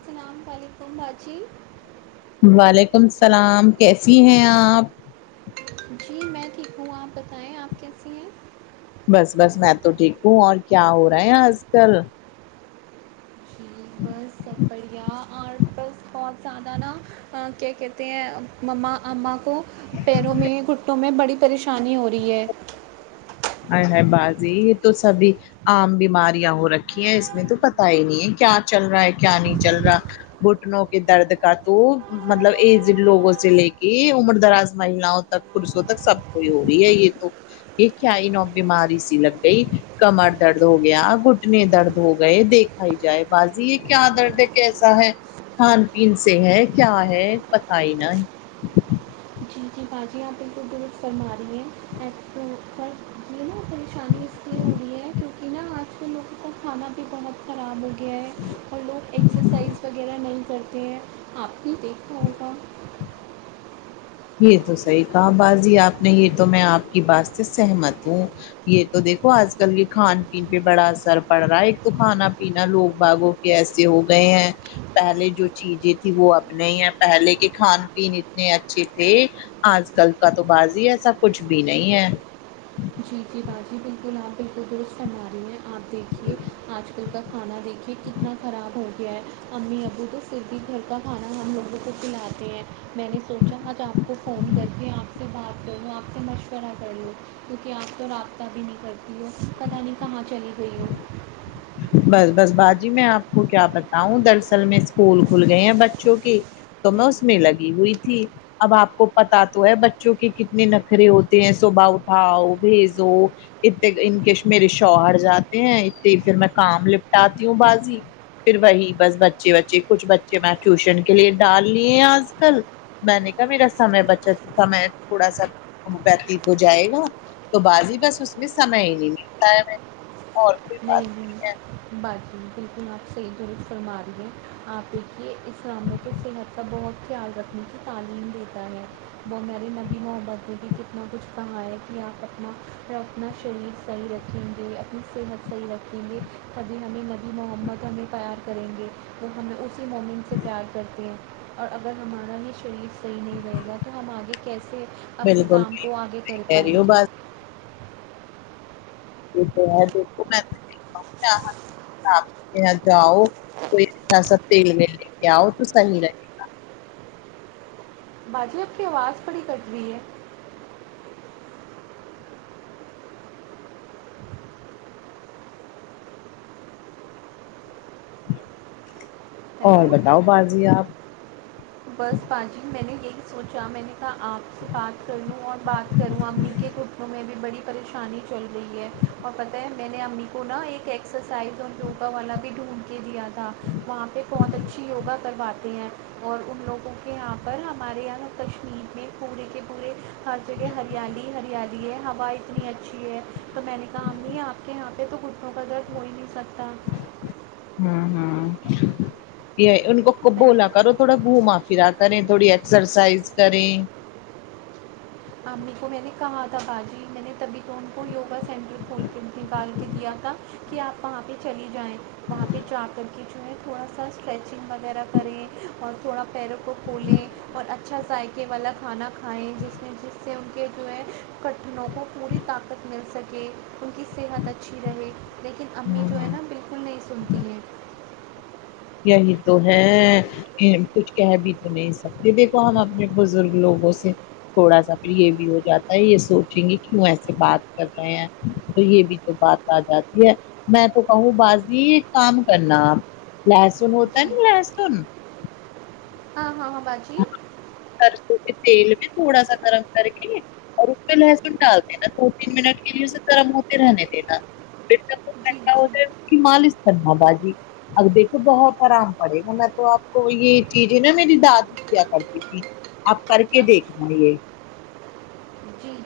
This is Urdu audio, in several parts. اسلام علیکم باجی وعلیکم السلام کیسی ہیں آپ جی میں ٹھیک ہوں آپ بتائیں آپ کیسی ہیں بس بس میں تو ٹھیک ہوں اور کیا ہو رہا ہے آج کل جی بس بڑیا اور بس اور بہت زیادہ نا کیا کہتے ہیں مما امما کو پیروں میں گھٹوں میں بڑی پریشانی ہو رہی ہے آے ہاے باجی یہ تو سبھی عام بیماریاں ہو رکھی ہیں اس میں تو پتا ہی نہیں ہے کیا چل رہا ہے کیا نہیں چل رہا گہٹنوں کے درد کا تو مطلب ایجڈ لوگوں سے لے کے عمر دراز مہیلاؤں تک پورسوں تک سب کوئی ہو رہی ہے یہ تو کیائی نوی بیماری سی لگ گئی کمر درد ہو گیا گھٹنے درد ہو گئے دیکھ کھائی جائے باجی یہ کیا درد ہے کیسا ہے کھان پین سے ہے کیا ہے پتہ ہی نا ہے جی جی باجی آپ بالکل درست فرما رہی ہیں ایپ کررے نا پریشانی اس لیے ہو رہی ہے کیونکہ نا آج کے لوگوں کو کھانا بھی بہت خراب ہو گیا ہے اور لوگ ایکسرسائز وغیرہ نہیں کرتے ہیں آپ ہی دیکھنا ہوگا یہ تو صحیح کہا باجی آپ نے یہ تو میں آپ کی بات سے سہمت ہوں یہ تو دیکھو آج کل کے کھان پین پہ بڑا اثر پڑ رہا ہے ایک تو کھانا پینا لوگ باگو کےایسے ہو گئے ہیں پہلے جو چیزیں تھی وہ اب نہیں ہے پہلے کے کھان پین اتنے اچھے دیکھ آج کل کا تو بازی ایسا کچھ بھی نہیں ہے جی جی باجی بالکل آپ بالکل درست فرمارہی ہے ہیں آپ دیکھیے آج کل کا کھانا دیکھ یہ کتنا خراب ہوگ گیے امی ابو تو پھر بھی گھر کا کھانا ہم لوگوں کو کھلاتے ہیں میں نے سوچا آج آپ کو کو فون کر کے آپ سے بات کر لو آپ سے مشورہ کر لو کیونکہ آپ تو رابطہ بھی نہیں کرتی ہو پتہ نہیں کہاں چلی گئی ہو بس بس باجی میں آپ کو کیا بتاؤں دراصل میں اسکول کھل گئے ہیں بچوں کے تو میں اس میں لگی ہوئی تھی اب آپ کو پتہ تو ہے بچوں کے کتنے نخرے ہوتے ہیں صبح اٹھاؤ بھیجو اتے ان کے میرے شوہر جاتے ہیں اتے پھر میں کام لپٹاتی ہوں باجی پھر وہی بس بچے وچے کچھ بچے میں ٹیوشن کے لیے ڈال لیے آج کل میں نے کہا میرا سمے بچت سمے تھوڑا سا وتیت ہو جائے گا تو بازی بس اس میں سمئے ہی نہیں لگتا ہے ہمیں نہیں نہیں باقی بالکل آپ صحیح درست فرما رہیے آپ ایک یہ اسلام میں بھی صحت کا بہت خیال رکھنے کی تعلیم دیتا ہے وہ میرے نبی ہے ویسے بھی کتنا کچھ سہا ہے کے آپ اپنا اور اپنا شریر صحیح رکھیں گے اپنی صحت صحیح رکھیں گے تبھی ہمیں نبی محمد ہمیں پیار کریں گے تو ہمیں اسی مومن سے پیار کرتی ہیں اور اگر ہمارا یہ شریف صحیح نہیں رہے گا تو ہم آگے کیسے ہے اپنے بالکل کام کو آگے کر کہہ پائیں رہی ہو گے بس ج دیک میں [inaudible] آپ کہ جاؤ کوئی ایسا تیل ویل لے کے آؤ تو صحیح رہ باجی آپ کی آواز تھوڑی کٹ رہی ہے اور ہیلو بتاؤ باجی آپ بس باجی میں نے یہی سوچا میں نے آپ سے بات کر لوں اور بات کروں امی کے گٹنوں میں بھی بڑی پریشانی شانی چل رہی ہے اور پتہ ہے میں نے امی کو نا ایک ایکسرسائز اور ٹوبا والا بھی ڈھونڈ کے دیا تھا وہاں پہ بہت اچھی یوگا کرواتے ہیں اور ان لوگوں کے یہاں پر ہمارے یہاں کشمیر میں پورے کے پورے ہر جگہ ہریالی ہریالی ہے ہوا اتنی اچھی ہے تو میں نے کہا امی آپ کے یہاں یہ تو گھٹنوں کا درد ہو ہی نہیں سکتا ہاں ہاں یہ ان کو میں نے بولا کرو تھوڑا گھوما پھرا کریں تھوڑی ایکسرسائز کریں امی کو میں نے کہا تھا باجی میں نے تبھی ان کو یوگا سینٹر کھول کے نکال کے دیا تھا کہ آپ وہاں پہ چلی جائیں وہاں پہ جا کر کے جو ہے تھوڑا سا اسٹریچنگ وغیرہ کریں اور تھوڑا پیروں کو کھولیں اور اچھا ذائقے والا کھانا کھائے جس جس سے ان کے جو ہے گٹھنوں کو پوری طاقت مل سکے ان کی صحت اچھی رہے لیکن امی جو ہے نا بالکل نہیں سنتی ہے یہی تو ہے کہ کچھ کہہ بھی تو نہیں سکتے دیکھو ہم اپنے بزرگ لوگوں سے تھوڑا سا پھر یہ بھی ہو جاتا ہے یہ سوچیں گے کہ وہوں ایسے بات کر رہے ہیں تو یہ بھی بات آ جاتی ہے میں تو کہوں بازی کام کرنا لہسن ہوتا ہے جی نا لہسن ہاں ہاں ہاں باجی سرسوں کے تیل میں تھوڑا سا گرم کر کے اور اس پہ لہسن ڈال دینا دو تین منٹ کے لیے اسے گرم ہوتے رہنے دینا پھر جب وہ جی ٹھنڈا ہوجائے جی اس کی مالش کرنا باجی اب دیکھ تو بہت آرام پڑے گا میں تو آپ کو یہ چیز ہے نا میری دادی کیا کرتی تھی آپ کر کے دیکھ رہ یہ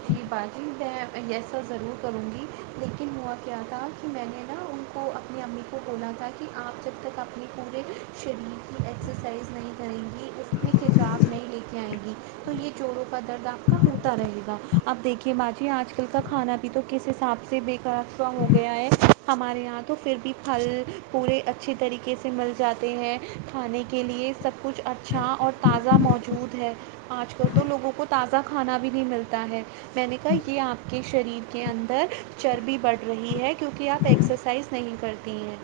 یہ بازی میں ایسا ضرور کروں گی لیکن ہوا کیا تھا کہ میں نے نا ان کو اپنی امی کو بولا تھا کہ آپ جب تک اپنی پورے شرل ایکسرسائز نہیں کریں گی اس اپنے کچاو نہیں لے کے آئیں گی تو یہ جوڑوں کا درد آپ کا ہوتا رہے گا اب دیکھیے باجی آج کل کا کھانا بھی تو کس حساب سے بیکاب سا ہو گیا ہے ہمارے یہاں تو پھر بھی پھل پورے اچھے طریقے سے مل جاتے ہیں کھانے کے لیے سب کچھ اچھا اور تازہ موجود ہے آج کل تو لوگوں کو تازہ زا کھانا بھی نہیں ملتا ہے میں نے کہا یہ آپ کے شریر کے اندر چربی بڑھ رہی ہے کیونکہ آپ ایکسرسائز نہیں کرتی ہیں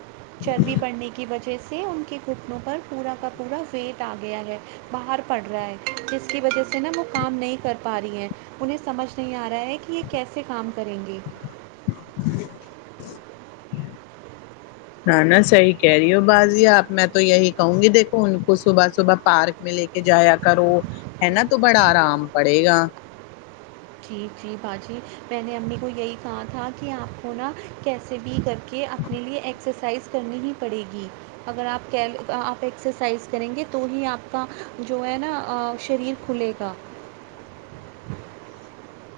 چربی بڑھنے کی بع وجہ سے ان کے گھٹنوں پر پورا کا پورا ویٹ آ گیا ہے باہار پڑ رہا ہے جس کی وجہ سے نا وہ کام نہیں کر پا رہی ہیں انہیں سمجھ نہیں آ رہا ہے کہ یہ کیسے کام کریں گے [inaudible] [inaudible] نہ نا صحیح کہہ رہی ہو بازی آپ میں تو یہی کہوں گی دیکھو ان کو صبح صبح پارک میں لے کے کہ جایا کرو ہے نا تو بڑا آرام پڑے گا جی جی باجی میں نے امی کو یہی کہا تھا کہ آپ کو نا کیسے بھی کر کے اپنے لیے ایکسرسائز کرنی ہی پڑے گی اگر آپ آپ ایکسرسائز کریں گے تو ہی آپ کا جو ہے نا شریر کھلے گا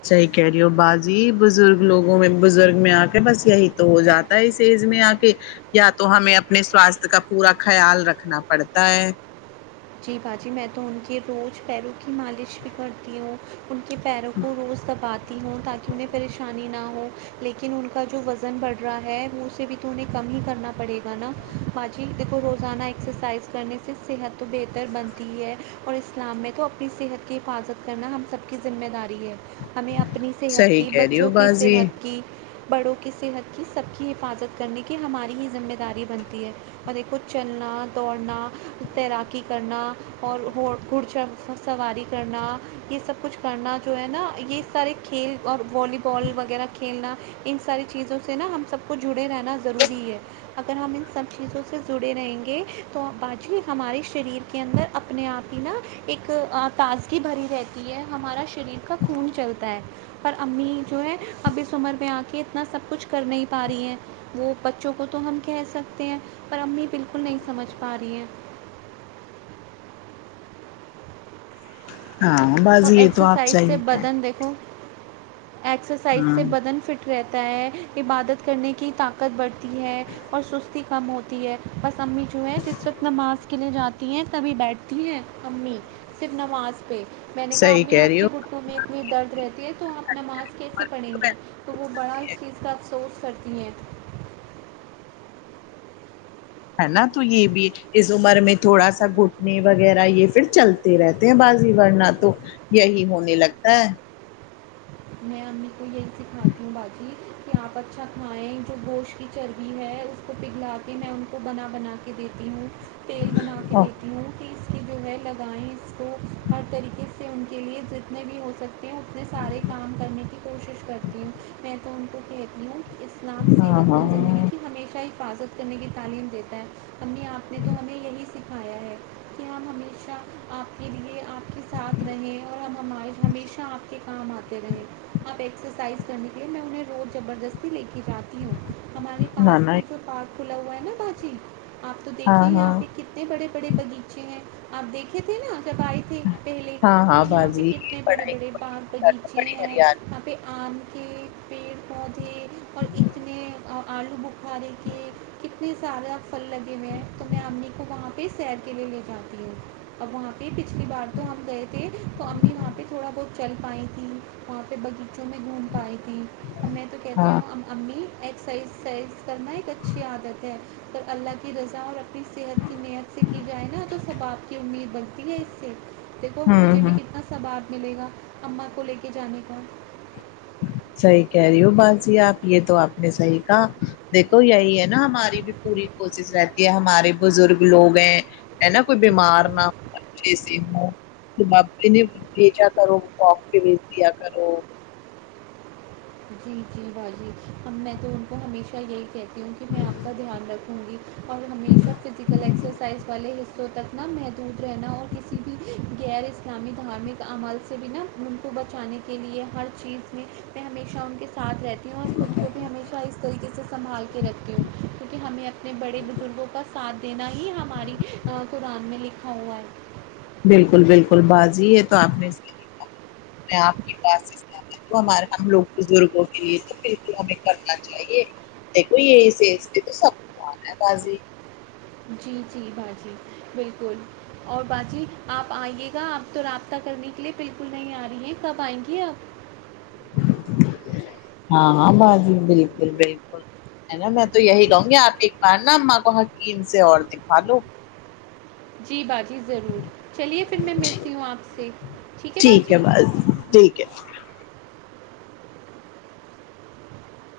صحیح کہہ رہی ہو باجی بزرگ لوگوں میں بزرگ میں آ کے بس یہی تو ہو جات اس ایج میں آ کے یا تو ہمیں اپنے سواستھ کا پورا خیال رکھنا پڑتا ہے جی باجی میں تو ان کے روز پیروں کی مالش بھی کرتی ہوں ان کے پیروں کو روز دباتی ہوں تاکہ انہیں پریشانی نہ ہو لیکن ان کا جو وزن بڑھ رہا ہے وہ اسے بھی تو انہیں کم ہی کرنا پڑے گا نا باجی دیکھو روزانہ ایکسرسائز کرنے سے صحت تو بہتر بنتی ہے اور اسلام میں تو اپنی صحت کی حفاظت کرنا ہم سب کی ذمہ داری ہے ہمیں اپنی صحت صحیح کی کہہ رہی ہو بچوں کی بازی صحت کی بڑوں کی صحت کی سب کی حفاظت کرنے کی ہماری ہی ذمہ داری بنتی ہے اور دیکھو چلنا دوڑنا تیرات کی کرنا اور ہو گھڑچھڑ سواری کرنا یہ سب کچھ کرنا جو ہے نا یہ سارے کھیل اور والی بال وغیرہ کھیلنا ان ساری چیزوں سے نا ہم سب کو جڑے رہنا ضروری ہے اگر ہم ان سب چیزوں سے جڑے رہیں گے تو باجی ہماری شریر کے اندر اپنے آپ ہی نا ایک تازگی بھری رہتی ہے ہمارا شریر کا خون چلتا ہے پر امی جو ہے اب اس عمر میں آ کے اتنا سب کچھ کر نہیں پا رہی ہیں وہ بچوں کو تو ہم کہہ سکتے ہیں پر امی بالکل نہیں سمجھ پا رہی ہیں ہاں ہاں اور باجی یہ تو آپ ایکسرسائز سے صحیح کہ بدن دیکھو ایکسرسائز ہاں سے بدن فٹ رہتا ہے عبادت کرنے کی طاقت بڑھتی ہے اور سستی کم ہوتی ہے بس امی جو ہے جس وقت نماز کے لیے جات ی ہیں تبھی بیٹھتی ہیں امی صرف نماز پہ میں نے کہا صحیح امی کہہ آپ رہی ہو کے گ ھٹنوں میں اتنی درد رہتی ہے تو ہم نماز کیسے پڑیں گی تو وہ بڑا اس چیز کا افسوس کرتی ہیں ہے نا تو یہ بھی اس عمر میں تھوڑا سا گھٹنے وغیرہ یہ پھر چل تے رہتے ہیں بازی ورنا تو یہی ہونے لگتا ہے میں امی کو یہی سکھاتی ہوں باجی کہ آپ اچھا کھائیں جو گوشت کی چربی ہے اس کو پگھلا کے میں ان کو بنا بنا کے دیتی ہوں تیل بنا کے دیتی ہوں اس کی جو ہے لگائیں اس کو ہر طریقے سے ان کے لیے جتنے بھی ہو سک تے ہے اتنے سارے کام کرنے کی کوشش کرتی ہوں میں تو ان کو کہتی ہوں اسلام ہاں صحت ہاں مند زندگی ہمیشہ حفاظت کرنے کی تعلیم دیتا ہے امی آپ نے تو ہمیں یہی سکھایا ہے کہ ہم ہمیشہ آپ کے لیے آپ کے ساتھ رہیں اور ہم ہمار ہمیشہ آپ کے کام آتے اب ایکسرسائز کرنے کے لیے میں انہیں روز زبردستی لے کے جاتی ہوں ہمارے نہ پاس نہ بھی تو پارک کھلا ہوا ہے نا باجی آپ تو ہاں دیکھیے ہاں یہاں پہ ک کتنے بڑے بڑے بغیچے ہیں آپ دیکھے تھے نا جب آئے تھے پہلے ہاں ہاں یہاں پہ بازی کتنے بڑے پڑھائی بڑے باغ باغیچے بڑی ہیں ہریال یہاں پہ آم کے پیڑ پودے اور اتنے آلو ب قارے کے کتنے سارا پھل لگے ہوئے ہیں تو میں امی کو وہاں پہ سیر کے لیے لے جاتی ہے اب وہاں پہ پچھلی بار تو ہم گئے تھے تو امی وہاں پہ تھوڑا بہت چل پائیں تھیں وہاں پہ باغیچوں میں گھوم پائیں تھیں اور میں تو کہتی ہاں ہوں ام امی ایکسرسائز کرنا ایک اچھی عادت ہے اور اللہ کی رضا اور اپنی صحت کی نیت سے کی جائے نا تو ثواب کی امید بنتی ہے اس سے دیکھو ہوں مجھے بھی ہوں کتنا ثواب ملے گا اماں کو لے کے جانے کا صحیح کہہ رہی ہو باجی آپ یہ تو آپ نے صحیح کہا دیکھو یہی ہے نا ہماری بھی پوری کوشش رہتی ہے ہمارے بزرگ لوگ ہیں ہےنا کوئی بیمار نہ اچھے سے ہوں تو واک کیلئے بھیجا کرو واک کے لئے بھیجا کرو جی جی باجی ہم میں تو ان کو ہمیشہ یہی کہتی ہوں کہ میں آپ کا دھیان رکھوں گی اور ہمیشہ فزیکل ایکسرسائز والے حصے تو تک نہ محدود رہنا اور کسی بھی غیر اسلامی دھارمک عمل سے بھی نہ ملک کو بچانے کے لیے ہر چیز میں میں ہمیشہ ان کے ساتھ رہتی ہوں اور خود کو بھی ہمیشہ اس طریقے سے سمبھال کے رکھتی ہوں کیونکے ہمیں اپ اپنے بڑے بزرگوں کا ساتھ دینا ہی ہماری قرآن میں لکھا ہوا ہے بالکل بالکل باجی یہ تو آپ نے صحیح کہا میں آپ کی بات سے تو ہمارے ہم لوگ بزرگوں کے لیے تو بالکل ہمیں کرنا چاہیے دیکھو یہ اس ایج میں تو سب کو آنا ہے باجی جی جی باجی بالکل اور باجی آپ آئیے گا آپ تو رابطہ کرنے کے لیے بالکل نہیں آ رہی ہیں کب آئیں گی آپ ہاں ہاں باجی بالکل بالکل ہے نا میں تو یہی کہوں گی آپ ایک بار نا اماں کو حکیم سے اور دکھالو جی باجی ضرور چلیے پھر میں ملتی ہوں آپ سے ٹھیک ہے باجی کیا ہوا